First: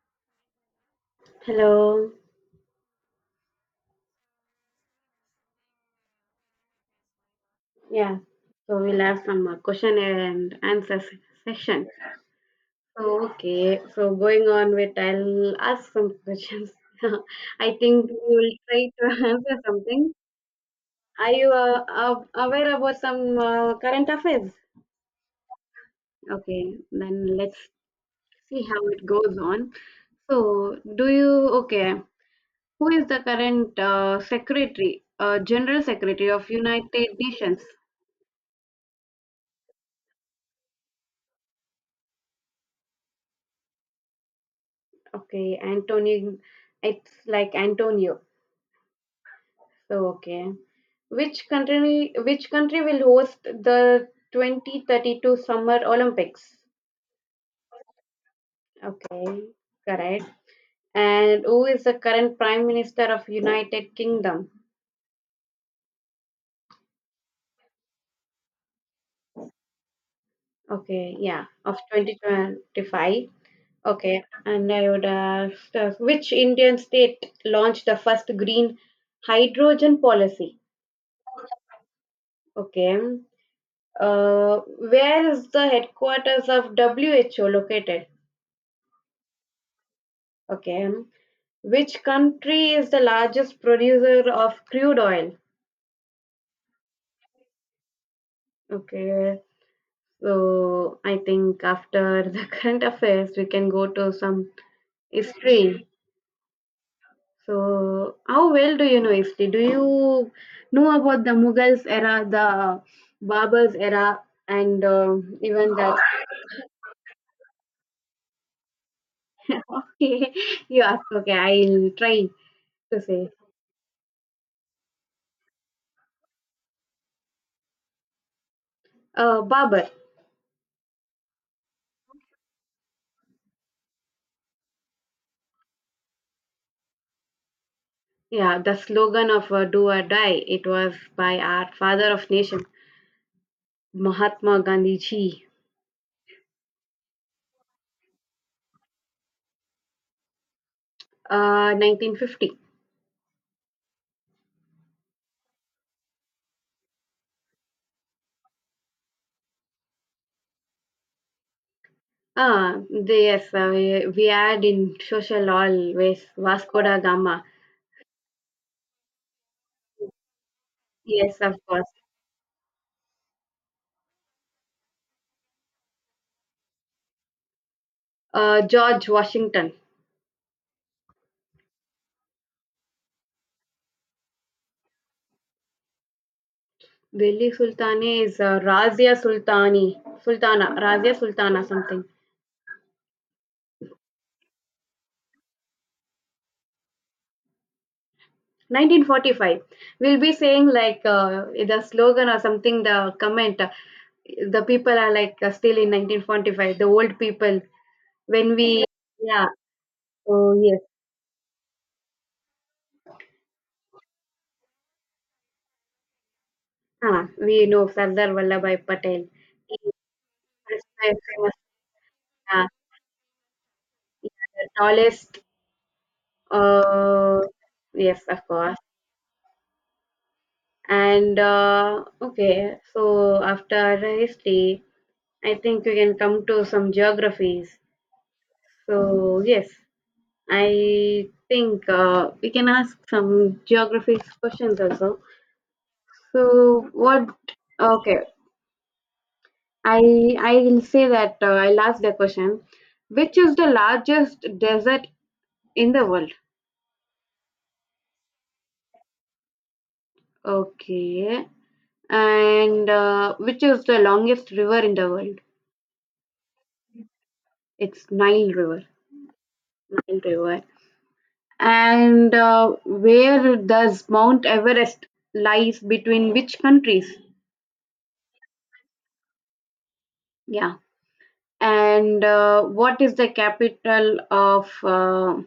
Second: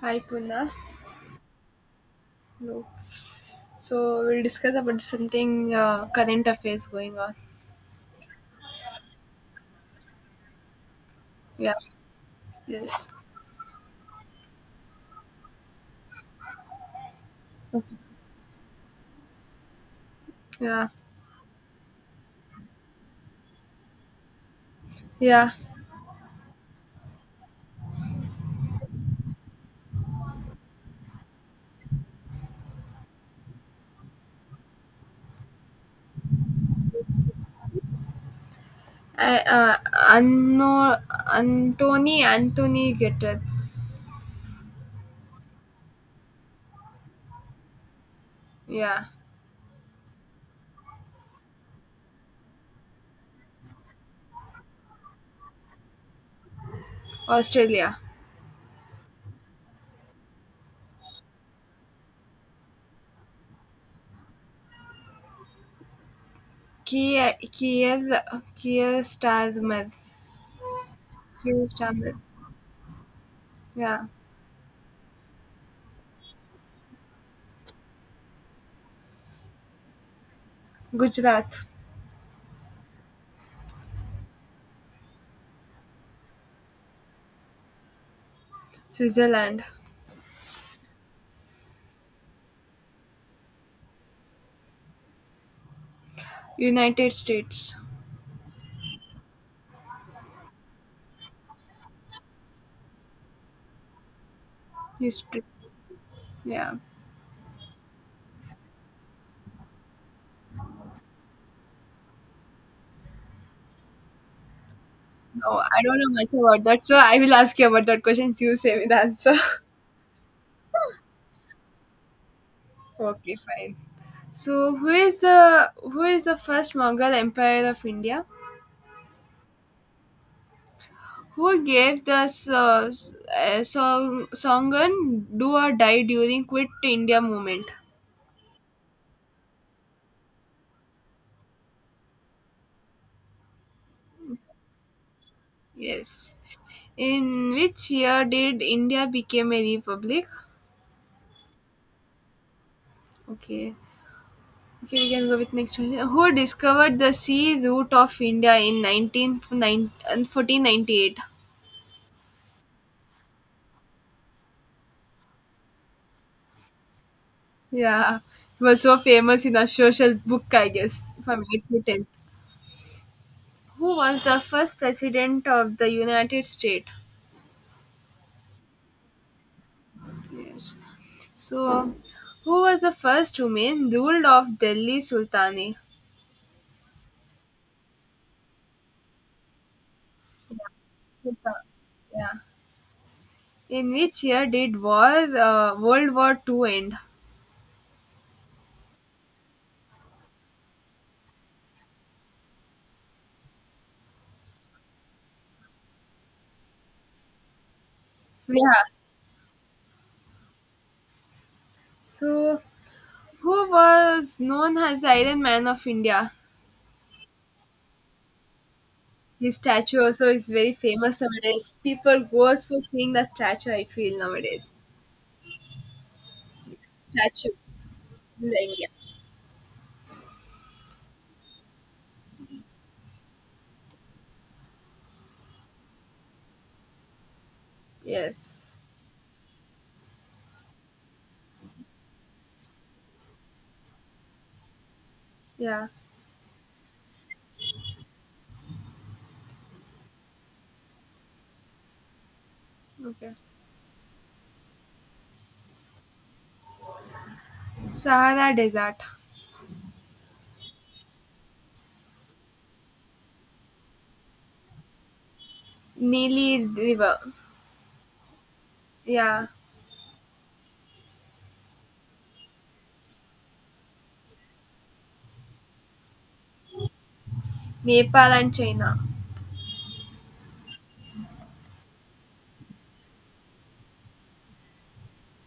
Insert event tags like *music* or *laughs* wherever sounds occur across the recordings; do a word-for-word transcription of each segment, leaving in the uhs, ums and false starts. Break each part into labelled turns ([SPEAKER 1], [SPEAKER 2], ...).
[SPEAKER 1] Hi Puna.
[SPEAKER 2] Hello.
[SPEAKER 1] No. So we'll discuss about something uh, current affairs going on.
[SPEAKER 2] Yeah. So we'll have some uh, question and answer se-
[SPEAKER 1] Yeah.
[SPEAKER 2] section.
[SPEAKER 1] Yes.
[SPEAKER 2] So okay. So going on with, I'll ask some questions. *laughs* I think you will try to *laughs* answer something.
[SPEAKER 1] Yeah.
[SPEAKER 2] Are you uh, uh, aware about some uh, current affairs?
[SPEAKER 1] Yeah.
[SPEAKER 2] Okay. Then let's see how it goes on. So do you okay? Who is the current uh, secretary, uh, general secretary of United Nations?
[SPEAKER 1] I, uh, Anno, Antony Anthony Gitter.
[SPEAKER 2] Okay, Antonio. It's like Antonio.
[SPEAKER 1] Yeah.
[SPEAKER 2] So okay. Which country? Which country will host the twenty thirty-two Summer Olympics?
[SPEAKER 1] Australia.
[SPEAKER 2] Okay, correct. And who is the current Prime Minister of United Kingdom?
[SPEAKER 1] Kier Kier Kier Starmer.
[SPEAKER 2] Okay, yeah,
[SPEAKER 1] Kier
[SPEAKER 2] of
[SPEAKER 1] Starmer.
[SPEAKER 2] twenty twenty-five.
[SPEAKER 1] Yeah.
[SPEAKER 2] Okay, and I would ask, uh, which Indian state launched the first green hydrogen policy?
[SPEAKER 1] Gujarat.
[SPEAKER 2] Okay. Uh, where is the headquarters of W H O located?
[SPEAKER 1] Switzerland.
[SPEAKER 2] Okay. Which country is the largest producer of crude oil?
[SPEAKER 1] United States.
[SPEAKER 2] Okay. So I think after the *laughs* current affairs, we can go to some
[SPEAKER 1] History.
[SPEAKER 2] history.
[SPEAKER 1] Yeah.
[SPEAKER 2] So how well do you know history? Do you know about the Mughals era, the Baburs era, and uh,
[SPEAKER 1] No,
[SPEAKER 2] even
[SPEAKER 1] I
[SPEAKER 2] that?
[SPEAKER 1] don't know
[SPEAKER 2] *laughs*
[SPEAKER 1] much about that, so I will ask you about that question. You say me the answer.
[SPEAKER 2] Okay, you ask. Okay, I'll try to
[SPEAKER 1] *laughs*
[SPEAKER 2] say.
[SPEAKER 1] Okay, fine. So, who is the who is the first Mughal Empire of India?
[SPEAKER 2] Uh, Babur.
[SPEAKER 1] Who gave the so, uh, song Songan "Do or Die" during Quit India movement?
[SPEAKER 2] Yeah, the slogan of uh, "Do or Die," it was by our father of nation, Mahatma Gandhi ji.
[SPEAKER 1] Yes. In which year did India became a republic?
[SPEAKER 2] Uh, nineteen fifty.
[SPEAKER 1] Okay. Okay, we can go with next question. Who discovered the sea route of India in nineteen fourteen ninety-eight?
[SPEAKER 2] Ah, the- yes, uh, we, we had in social always Vasco da Gama.
[SPEAKER 1] Yeah, he was so famous in the social book, I guess,
[SPEAKER 2] Yes,
[SPEAKER 1] from
[SPEAKER 2] of
[SPEAKER 1] eighth to
[SPEAKER 2] course.
[SPEAKER 1] tenth. Who was the first president of the United States?
[SPEAKER 2] Uh, George Washington.
[SPEAKER 1] Yes. So, who was the first woman ruled of Delhi Sultani?
[SPEAKER 2] Delhi Sultana is uh, Razia Sultani, Sultana, Razia Sultana,
[SPEAKER 1] Sultan-
[SPEAKER 2] something.
[SPEAKER 1] Yeah. In which year did war, uh, World War Two end?
[SPEAKER 2] nineteen forty-five, we'll be saying like uh, the slogan or something, the comment, uh, the people are like uh, still in nineteen forty-five, the old people when
[SPEAKER 1] Yeah.
[SPEAKER 2] we, yeah, oh yes,
[SPEAKER 1] So, who was known as the Iron Man of India?
[SPEAKER 2] uh, we know Sardar Vallabhai Patel.
[SPEAKER 1] His
[SPEAKER 2] He
[SPEAKER 1] statue also is very
[SPEAKER 2] was my
[SPEAKER 1] famous
[SPEAKER 2] famous,
[SPEAKER 1] nowadays. People goes
[SPEAKER 2] uh,
[SPEAKER 1] for seeing the statue. I feel
[SPEAKER 2] yeah, the
[SPEAKER 1] nowadays.
[SPEAKER 2] tallest, uh,
[SPEAKER 1] Statue
[SPEAKER 2] yes of
[SPEAKER 1] in the
[SPEAKER 2] course.
[SPEAKER 1] India.
[SPEAKER 2] And uh, okay, so after history I think we can come to some geographies.
[SPEAKER 1] Yes.
[SPEAKER 2] So yes, I think uh, we can ask some geography questions also.
[SPEAKER 1] Yeah.
[SPEAKER 2] So what? Okay, I I will say that uh, I'll ask the question.
[SPEAKER 1] Okay.
[SPEAKER 2] Which is the largest desert in the world?
[SPEAKER 1] Sahara Desert,
[SPEAKER 2] Okay, and uh, which is the longest river in the world?
[SPEAKER 1] Nili River.
[SPEAKER 2] It's Nile River.
[SPEAKER 1] Yeah.
[SPEAKER 2] Nile River. And uh, where does Mount Everest lies between which countries?
[SPEAKER 1] Nepal and China.
[SPEAKER 2] Yeah. And uh, what is the capital of uh,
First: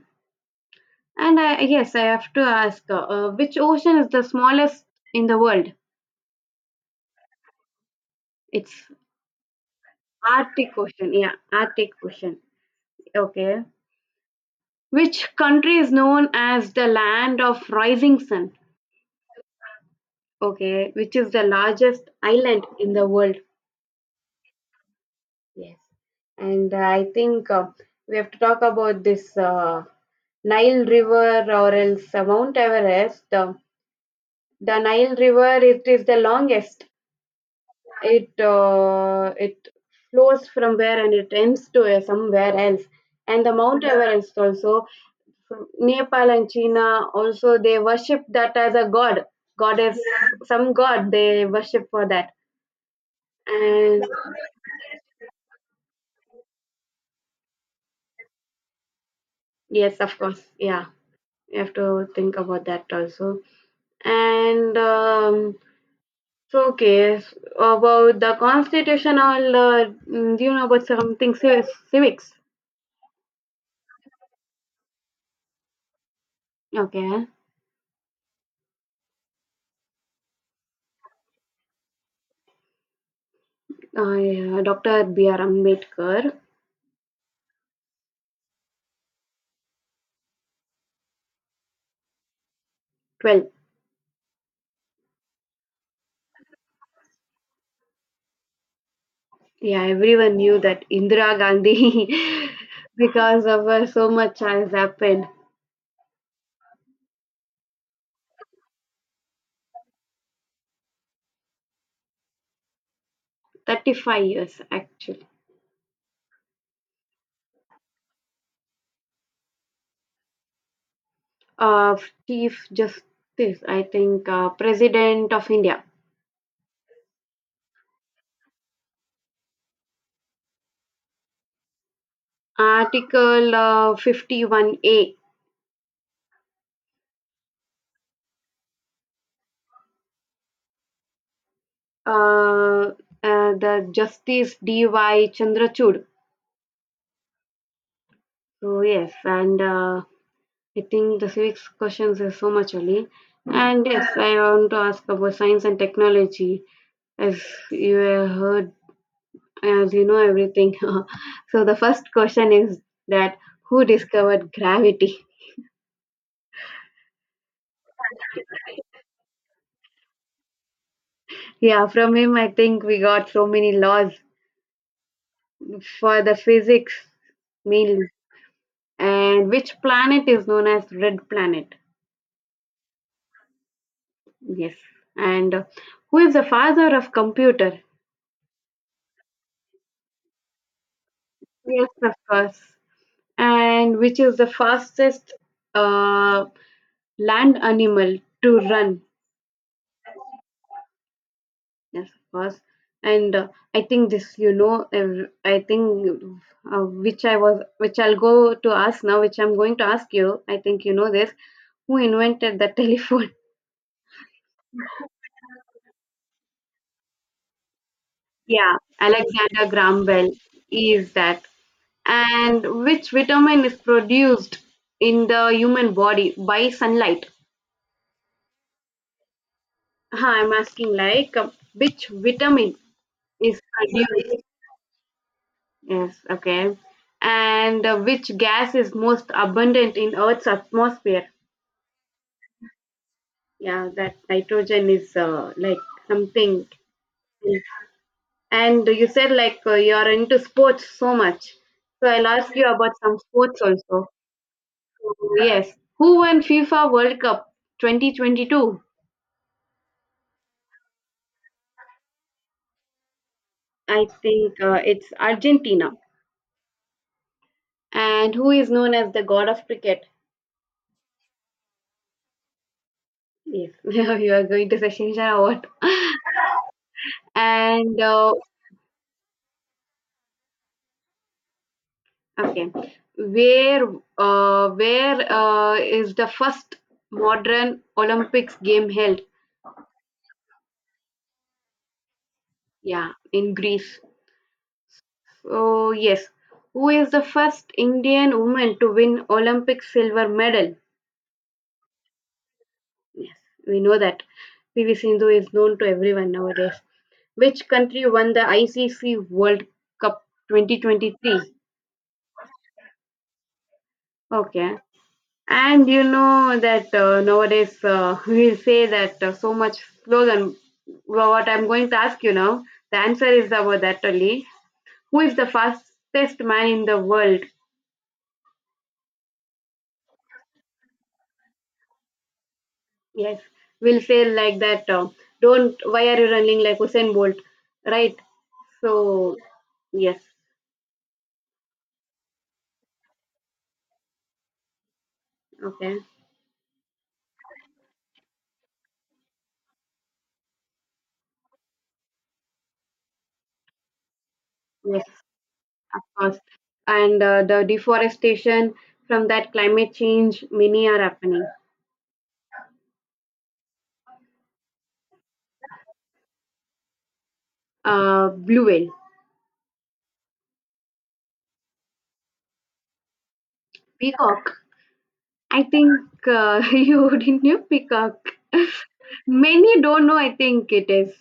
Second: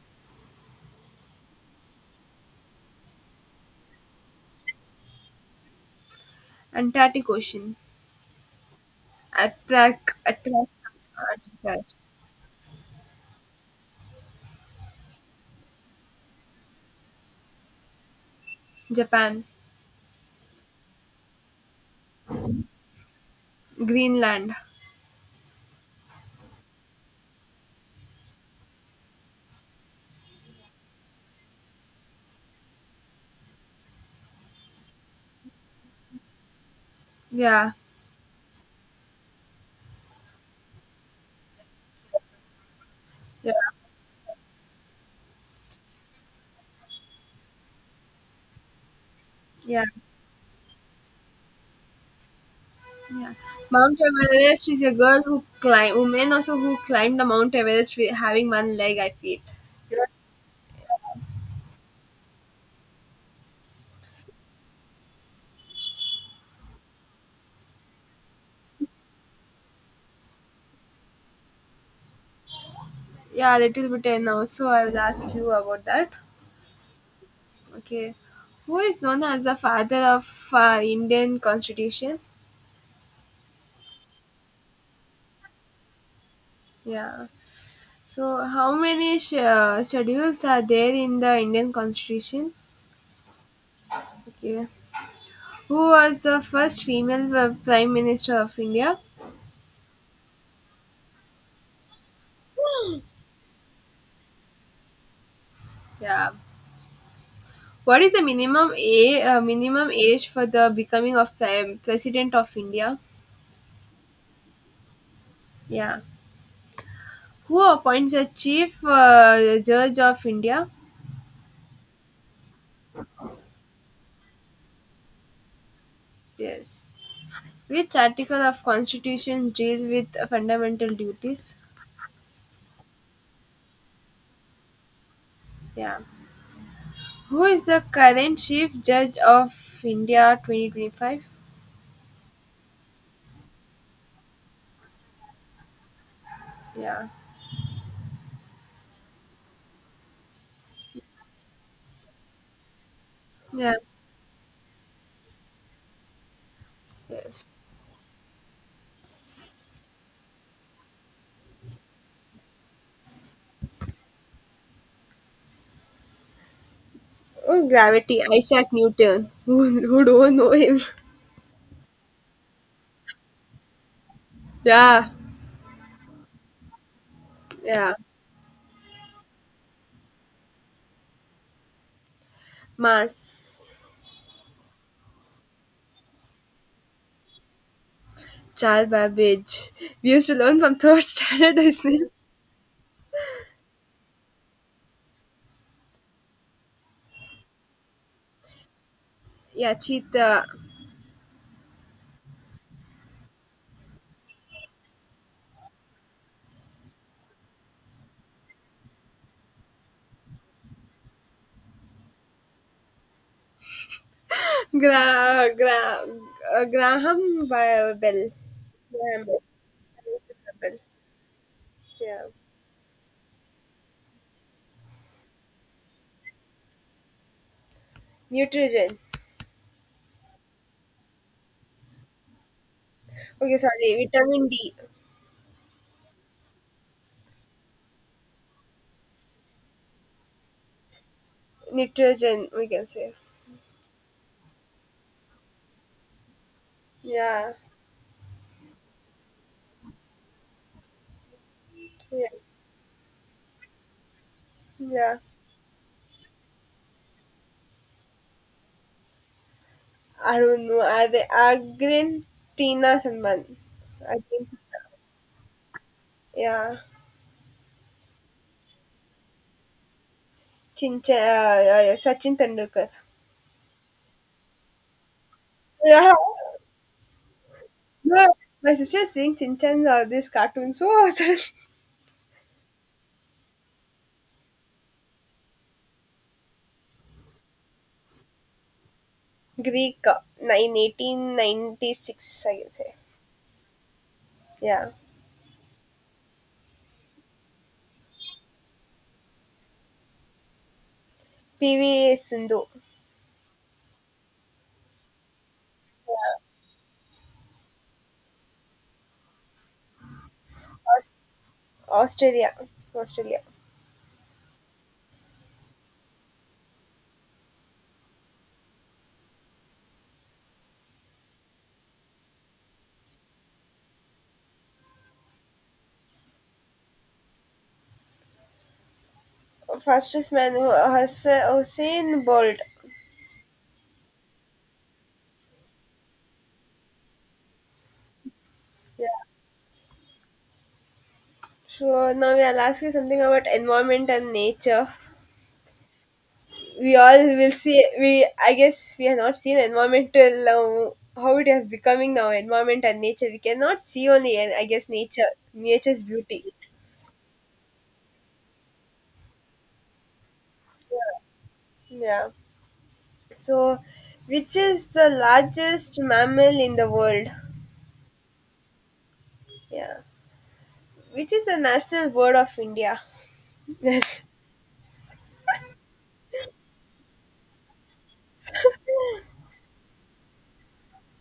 [SPEAKER 2] and I yes, I have to ask uh, uh, which ocean is the smallest in the world?
[SPEAKER 1] Antarctic Ocean.
[SPEAKER 2] It's
[SPEAKER 1] Attract. Attract.
[SPEAKER 2] arctic ocean, yeah, arctic
[SPEAKER 1] Attract.
[SPEAKER 2] ocean. Okay, which country is known as the land of rising sun?
[SPEAKER 1] Japan.
[SPEAKER 2] Okay, which is the largest island in the world?
[SPEAKER 1] Greenland.
[SPEAKER 2] Yes. And uh, I think uh, we have to talk about this uh, Nile River or else uh, Mount Everest. Uh, The Nile River, it is the longest.
[SPEAKER 1] Yeah.
[SPEAKER 2] It uh, it flows from where and it ends to uh, somewhere else. And the
[SPEAKER 1] Yeah.
[SPEAKER 2] Mount Everest also, from Nepal and China, also they worship that as a god,
[SPEAKER 1] Yeah.
[SPEAKER 2] goddess, some god they worship for that.
[SPEAKER 1] Yeah. Mount
[SPEAKER 2] And
[SPEAKER 1] Everest is a girl who climb woman also who climbed the Mount Everest wi- having one leg. I feel.
[SPEAKER 2] yes, of
[SPEAKER 1] Yes.
[SPEAKER 2] course, yeah, you have to think about that also. And um, so, okay, s- about the constitutional, uh, mm, do you know about something civ- civics?
[SPEAKER 1] Yeah, a little bit I know. So I will ask you about that.
[SPEAKER 2] Okay.
[SPEAKER 1] Okay. Who is known as the father of uh, Indian Constitution?
[SPEAKER 2] Uh, yeah, doctor B R. Ambedkar.
[SPEAKER 1] Yeah. So, how many sh- uh, schedules are there in the Indian Constitution?
[SPEAKER 2] Well,
[SPEAKER 1] Okay. Who was the first female uh, Prime Minister of India?
[SPEAKER 2] yeah, everyone knew that Indira Gandhi, *laughs* because of her so much has happened.
[SPEAKER 1] Yeah. What is the minimum a uh, minimum age for the becoming of prime President of India?
[SPEAKER 2] thirty-five years actually.
[SPEAKER 1] Yeah. Who appoints the Chief uh, Judge of India?
[SPEAKER 2] Uh, Chief Justice, I think, uh, President of India.
[SPEAKER 1] Yes. Which article of constitution deal with fundamental duties?
[SPEAKER 2] Article uh, fifty-one A,
[SPEAKER 1] Yeah. Who is the current chief judge of India twenty twenty-five?
[SPEAKER 2] uh, uh, the Justice D Y. Chandrachud.
[SPEAKER 1] Yeah.
[SPEAKER 2] So, yes, and uh, I think the civics questions is so much early.
[SPEAKER 1] Yeah.
[SPEAKER 2] And yes, I want to ask about science and technology, as
[SPEAKER 1] Yes.
[SPEAKER 2] you have heard, as you know everything. *laughs* So the first question is that, who discovered gravity? *laughs*
[SPEAKER 1] Oh, gravity. Isaac Newton. Who, who don't know him?
[SPEAKER 2] Yeah, from him I think we got so many laws
[SPEAKER 1] Yeah.
[SPEAKER 2] for the physics
[SPEAKER 1] Yeah.
[SPEAKER 2] mainly. And which planet is known as red planet?
[SPEAKER 1] Mass.
[SPEAKER 2] Yes. And uh, who is the father of computer?
[SPEAKER 1] Charles Babbage. We used to learn from third *laughs* standard,
[SPEAKER 2] Yes,
[SPEAKER 1] isn't it?
[SPEAKER 2] of course. And which is the fastest uh, land animal to run.
[SPEAKER 1] Yeah, Cheetah.
[SPEAKER 2] Yes, of course. And uh, I think this, you know, ev- I think uh, which I was, which I'll go to ask now, which I'm going to ask you. I think you know this. Who invented the telephone? *laughs*
[SPEAKER 1] Gra, gra, uh, Graham Bell.
[SPEAKER 2] Yeah,
[SPEAKER 1] Graham Bell.
[SPEAKER 2] Alexander Graham Bell
[SPEAKER 1] Bell.
[SPEAKER 2] is that.
[SPEAKER 1] Yeah.
[SPEAKER 2] And which vitamin is produced in the human body by sunlight?
[SPEAKER 1] Nitrogen.
[SPEAKER 2] Huh, I'm asking like uh, which vitamin
[SPEAKER 1] Okay,
[SPEAKER 2] is
[SPEAKER 1] sorry.
[SPEAKER 2] produced?
[SPEAKER 1] Vitamin D.
[SPEAKER 2] Yes, okay. And uh, which gas is most abundant in Earth's atmosphere?
[SPEAKER 1] Nitrogen, we can say.
[SPEAKER 2] Yeah, that nitrogen is uh, like something.
[SPEAKER 1] Yeah.
[SPEAKER 2] And you said like uh, you're into sports so much. So I'll
[SPEAKER 1] Yeah.
[SPEAKER 2] ask you about some sports also. So,
[SPEAKER 1] Yeah.
[SPEAKER 2] yes. Who won FIFA World Cup twenty twenty-two?
[SPEAKER 1] I don't know. Are they Argentina Salman?
[SPEAKER 2] I
[SPEAKER 1] Argentina.
[SPEAKER 2] think uh, it's Argentina.
[SPEAKER 1] Yeah.
[SPEAKER 2] And who is known as the god of cricket?
[SPEAKER 1] Chinchan. Uh, yeah, yeah. Sachin Tendulkar.
[SPEAKER 2] Yes, *laughs* you are going to session or what?
[SPEAKER 1] Yeah.
[SPEAKER 2] And uh,
[SPEAKER 1] No, my sister is seeing Chinchan or this cartoon. So *laughs* suddenly.
[SPEAKER 2] okay, where uh, where uh, is the first modern Olympics game held?
[SPEAKER 1] Greek. uh, In eighteen ninety-six, I can say.
[SPEAKER 2] Yeah, in Greece.
[SPEAKER 1] Yeah.
[SPEAKER 2] So yes, who is the first Indian woman to win Olympic silver medal?
[SPEAKER 1] P V Sindhu.
[SPEAKER 2] Yes, we know that P V Sindhu is known to everyone
[SPEAKER 1] Yeah.
[SPEAKER 2] nowadays. Which country won the I C C World Cup
[SPEAKER 1] Aus-
[SPEAKER 2] twenty twenty-three?
[SPEAKER 1] Australia. Australia.
[SPEAKER 2] Okay. And you know that uh, nowadays uh, *laughs* we say that uh, so much slogan. Well, what I'm going to ask you now, the answer is about that only. Who is the fastest man in the world?
[SPEAKER 1] Fastest man Hu- Hus- Hussein Bolt.
[SPEAKER 2] Yes, we'll say like that. Uh, don't. Why are you running like Usain Bolt? Right.
[SPEAKER 1] Yeah.
[SPEAKER 2] So yes.
[SPEAKER 1] So now we will ask you something about environment and nature.
[SPEAKER 2] Okay.
[SPEAKER 1] We all will see. We I guess we have not seen environmental uh, how it has becoming now. Environment and nature. We cannot see only. uh, I guess
[SPEAKER 2] Yes.
[SPEAKER 1] nature,
[SPEAKER 2] Of
[SPEAKER 1] nature's
[SPEAKER 2] course.
[SPEAKER 1] beauty.
[SPEAKER 2] And uh, the deforestation, from that climate change, many are happening.
[SPEAKER 1] Yeah. So, which is the largest mammal in the world?
[SPEAKER 2] Uh, blue whale,
[SPEAKER 1] Yeah. Which is the national bird of India? *laughs*
[SPEAKER 2] peacock. I think uh, *laughs* you didn't know peacock. *laughs* Many don't know. I think it is.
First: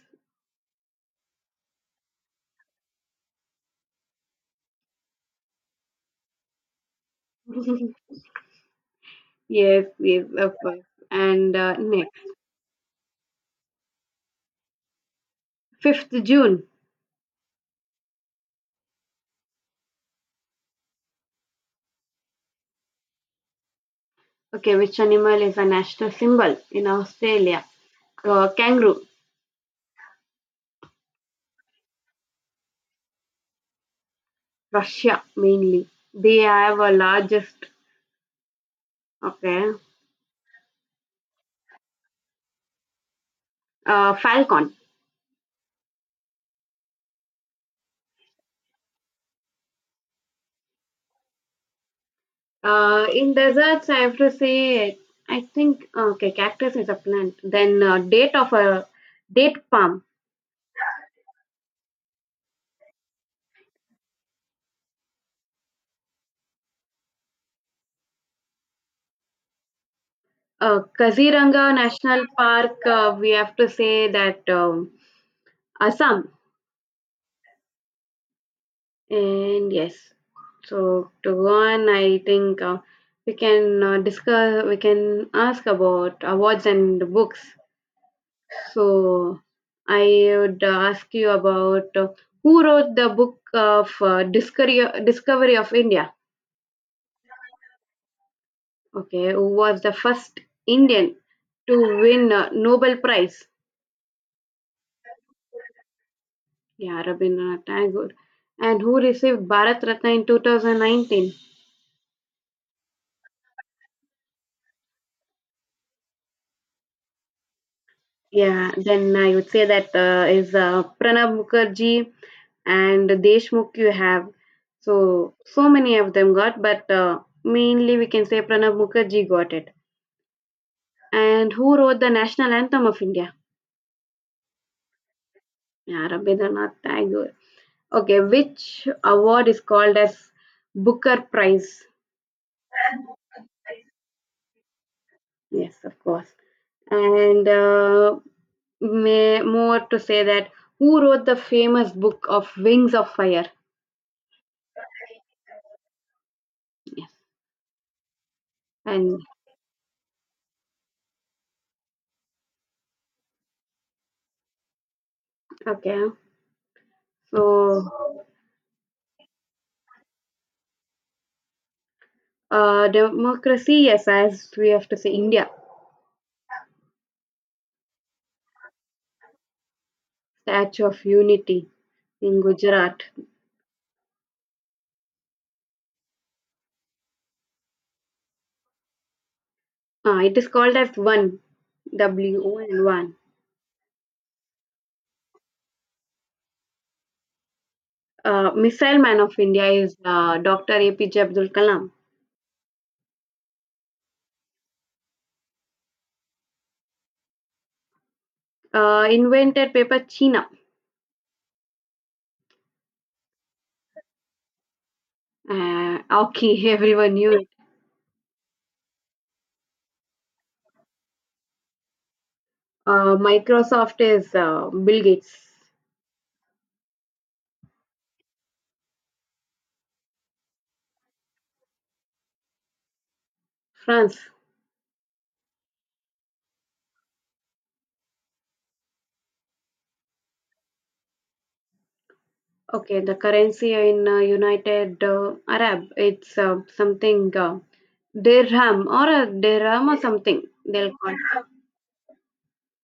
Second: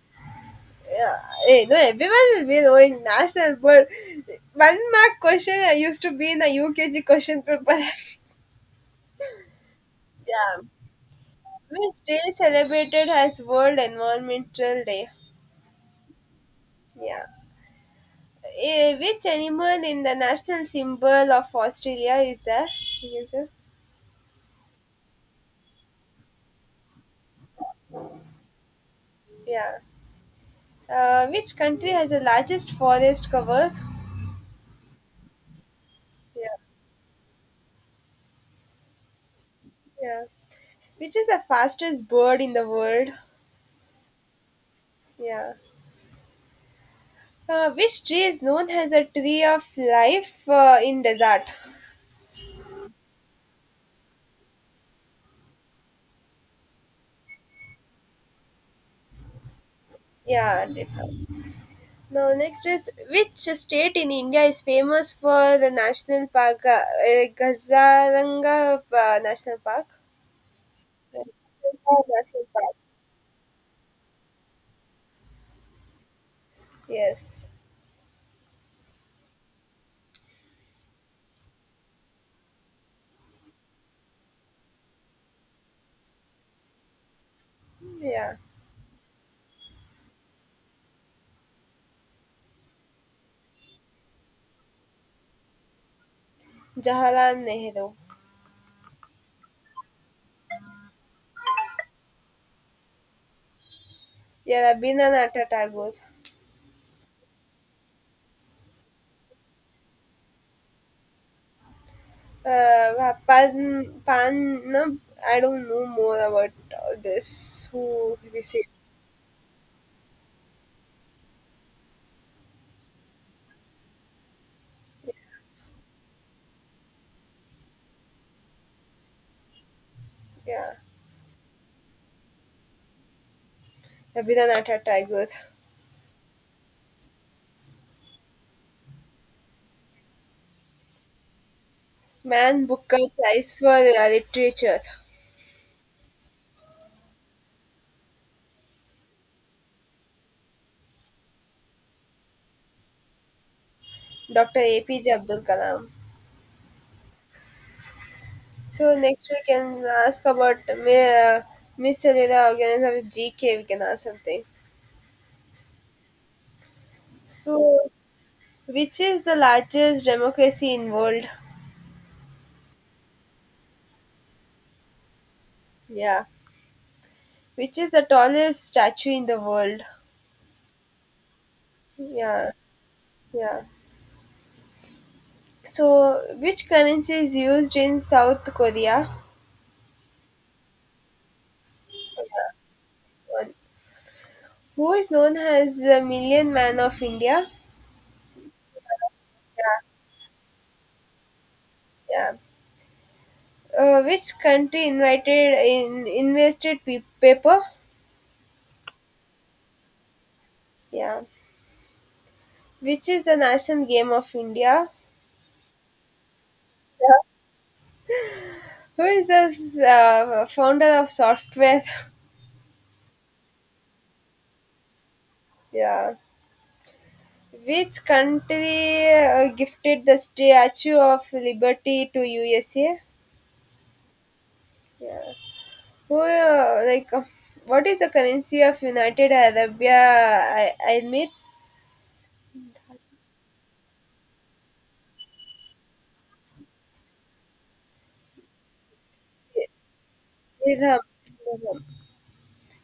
[SPEAKER 1] Yeah, eh, no, everyone will be knowing national, but one mark question I used to be in the U K G question paper. *laughs*
[SPEAKER 2] Yes, yes, of
[SPEAKER 1] Yeah,
[SPEAKER 2] course. And uh,
[SPEAKER 1] which
[SPEAKER 2] next,
[SPEAKER 1] day celebrated as World Environmental Day?
[SPEAKER 2] fifth June.
[SPEAKER 1] Yeah, eh, which animal in the national symbol of Australia is there? You can say.
[SPEAKER 2] Okay, which animal is a national symbol in Australia? Uh, kangaroo.
[SPEAKER 1] Yeah, uh, which country has the largest forest cover?
[SPEAKER 2] Russia mainly. They
[SPEAKER 1] Yeah,
[SPEAKER 2] have a largest. Okay,
[SPEAKER 1] yeah, which is the fastest bird in the world?
[SPEAKER 2] uh, falcon.
[SPEAKER 1] Yeah. Uh, which tree is known as a tree of life uh, in desert?
[SPEAKER 2] Uh, in deserts, I have to say. I think okay, cactus is a plant. Then uh, date of a date palm.
[SPEAKER 1] Yeah. Definitely. Now next is which state in India is famous for the national park, uh, uh, Gazaranga uh, National Park?
[SPEAKER 2] Uh, Kaziranga
[SPEAKER 1] Gazaranga
[SPEAKER 2] National
[SPEAKER 1] National Park.
[SPEAKER 2] Park, uh, we have to say that um, Assam.
[SPEAKER 1] Yes.
[SPEAKER 2] And yes, so to go on, I think uh, we can uh, discuss, we can ask about awards and books.
[SPEAKER 1] Yeah.
[SPEAKER 2] So I would ask you about uh, who wrote the book of uh, Discovery, Discovery of India?
[SPEAKER 1] Jawaharlal Nehru.
[SPEAKER 2] Okay, who was the first Indian to win a Nobel Prize?
[SPEAKER 1] Yeah, Rabindranath Tagore.
[SPEAKER 2] Yeah, Rabindranath Tagore, and who received Bharat Ratna in two thousand nineteen.
[SPEAKER 1] Uh, Pan, Pan, no, I don't know more about uh, this. Who received?
[SPEAKER 2] Yeah, then I would say that uh, is uh, Pranab Mukherjee and Deshmukh you have. So, so many of them got, but uh, mainly we can say Pranab Mukherjee got it.
[SPEAKER 1] Yeah,
[SPEAKER 2] And who wrote the national anthem of India?
[SPEAKER 1] Rabindranath Tagore.
[SPEAKER 2] Yeah, Rabindranath Tagore. Okay, which award is called as Booker Prize?
[SPEAKER 1] Man Booker Prize for uh, Literature.
[SPEAKER 2] Yes, of course. And uh, may more to say that, who wrote the famous book of Wings of Fire?
[SPEAKER 1] Doctor A P J Abdul Kalam.
[SPEAKER 2] Yes,
[SPEAKER 1] So
[SPEAKER 2] and
[SPEAKER 1] next we can ask about uh, Miss Cellular Organism of G K. We can ask something.
[SPEAKER 2] okay, so
[SPEAKER 1] So, which is the largest democracy in world?
[SPEAKER 2] uh, democracy. Yes, as we have to say, India.
[SPEAKER 1] Yeah. Which is the tallest statue in the world?
[SPEAKER 2] Statue of Unity in
[SPEAKER 1] Yeah.
[SPEAKER 2] Gujarat.
[SPEAKER 1] Yeah. So, which currency is used in South Korea?
[SPEAKER 2] Uh, it is called as one W
[SPEAKER 1] Yeah.
[SPEAKER 2] O N one.
[SPEAKER 1] Who is known as the Million Man of India?
[SPEAKER 2] Uh, Missile Man of India
[SPEAKER 1] Yeah.
[SPEAKER 2] is uh, doctor A P J Abdul Kalam.
[SPEAKER 1] Yeah. Uh, which country invited in invested pe- paper?
[SPEAKER 2] Uh, invented paper, China.
[SPEAKER 1] Yeah. Which is the national game of India?
[SPEAKER 2] Uh, okay, *laughs* everyone
[SPEAKER 1] Yeah.
[SPEAKER 2] knew it.
[SPEAKER 1] Who is the uh, founder of software?
[SPEAKER 2] Uh, Microsoft is uh, Bill Gates.
[SPEAKER 1] *laughs* Yeah. Which country uh, gifted the Statue of Liberty to U S A?
[SPEAKER 2] France.
[SPEAKER 1] Yeah. Who uh, like uh, What is the currency of United Arab Emirates?
[SPEAKER 2] Okay, the currency in uh, United uh, Arab, it's uh, something uh, dirham or a dirham or something they'll
[SPEAKER 1] Dirham.
[SPEAKER 2] call it.
[SPEAKER 1] Dirham.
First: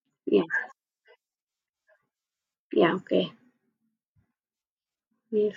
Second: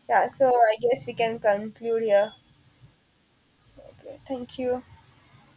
[SPEAKER 1] Yeah,
[SPEAKER 2] Yeah,
[SPEAKER 1] so I guess we can conclude here.
[SPEAKER 2] yeah, okay.
[SPEAKER 1] Okay, thank you.
[SPEAKER 2] Yes.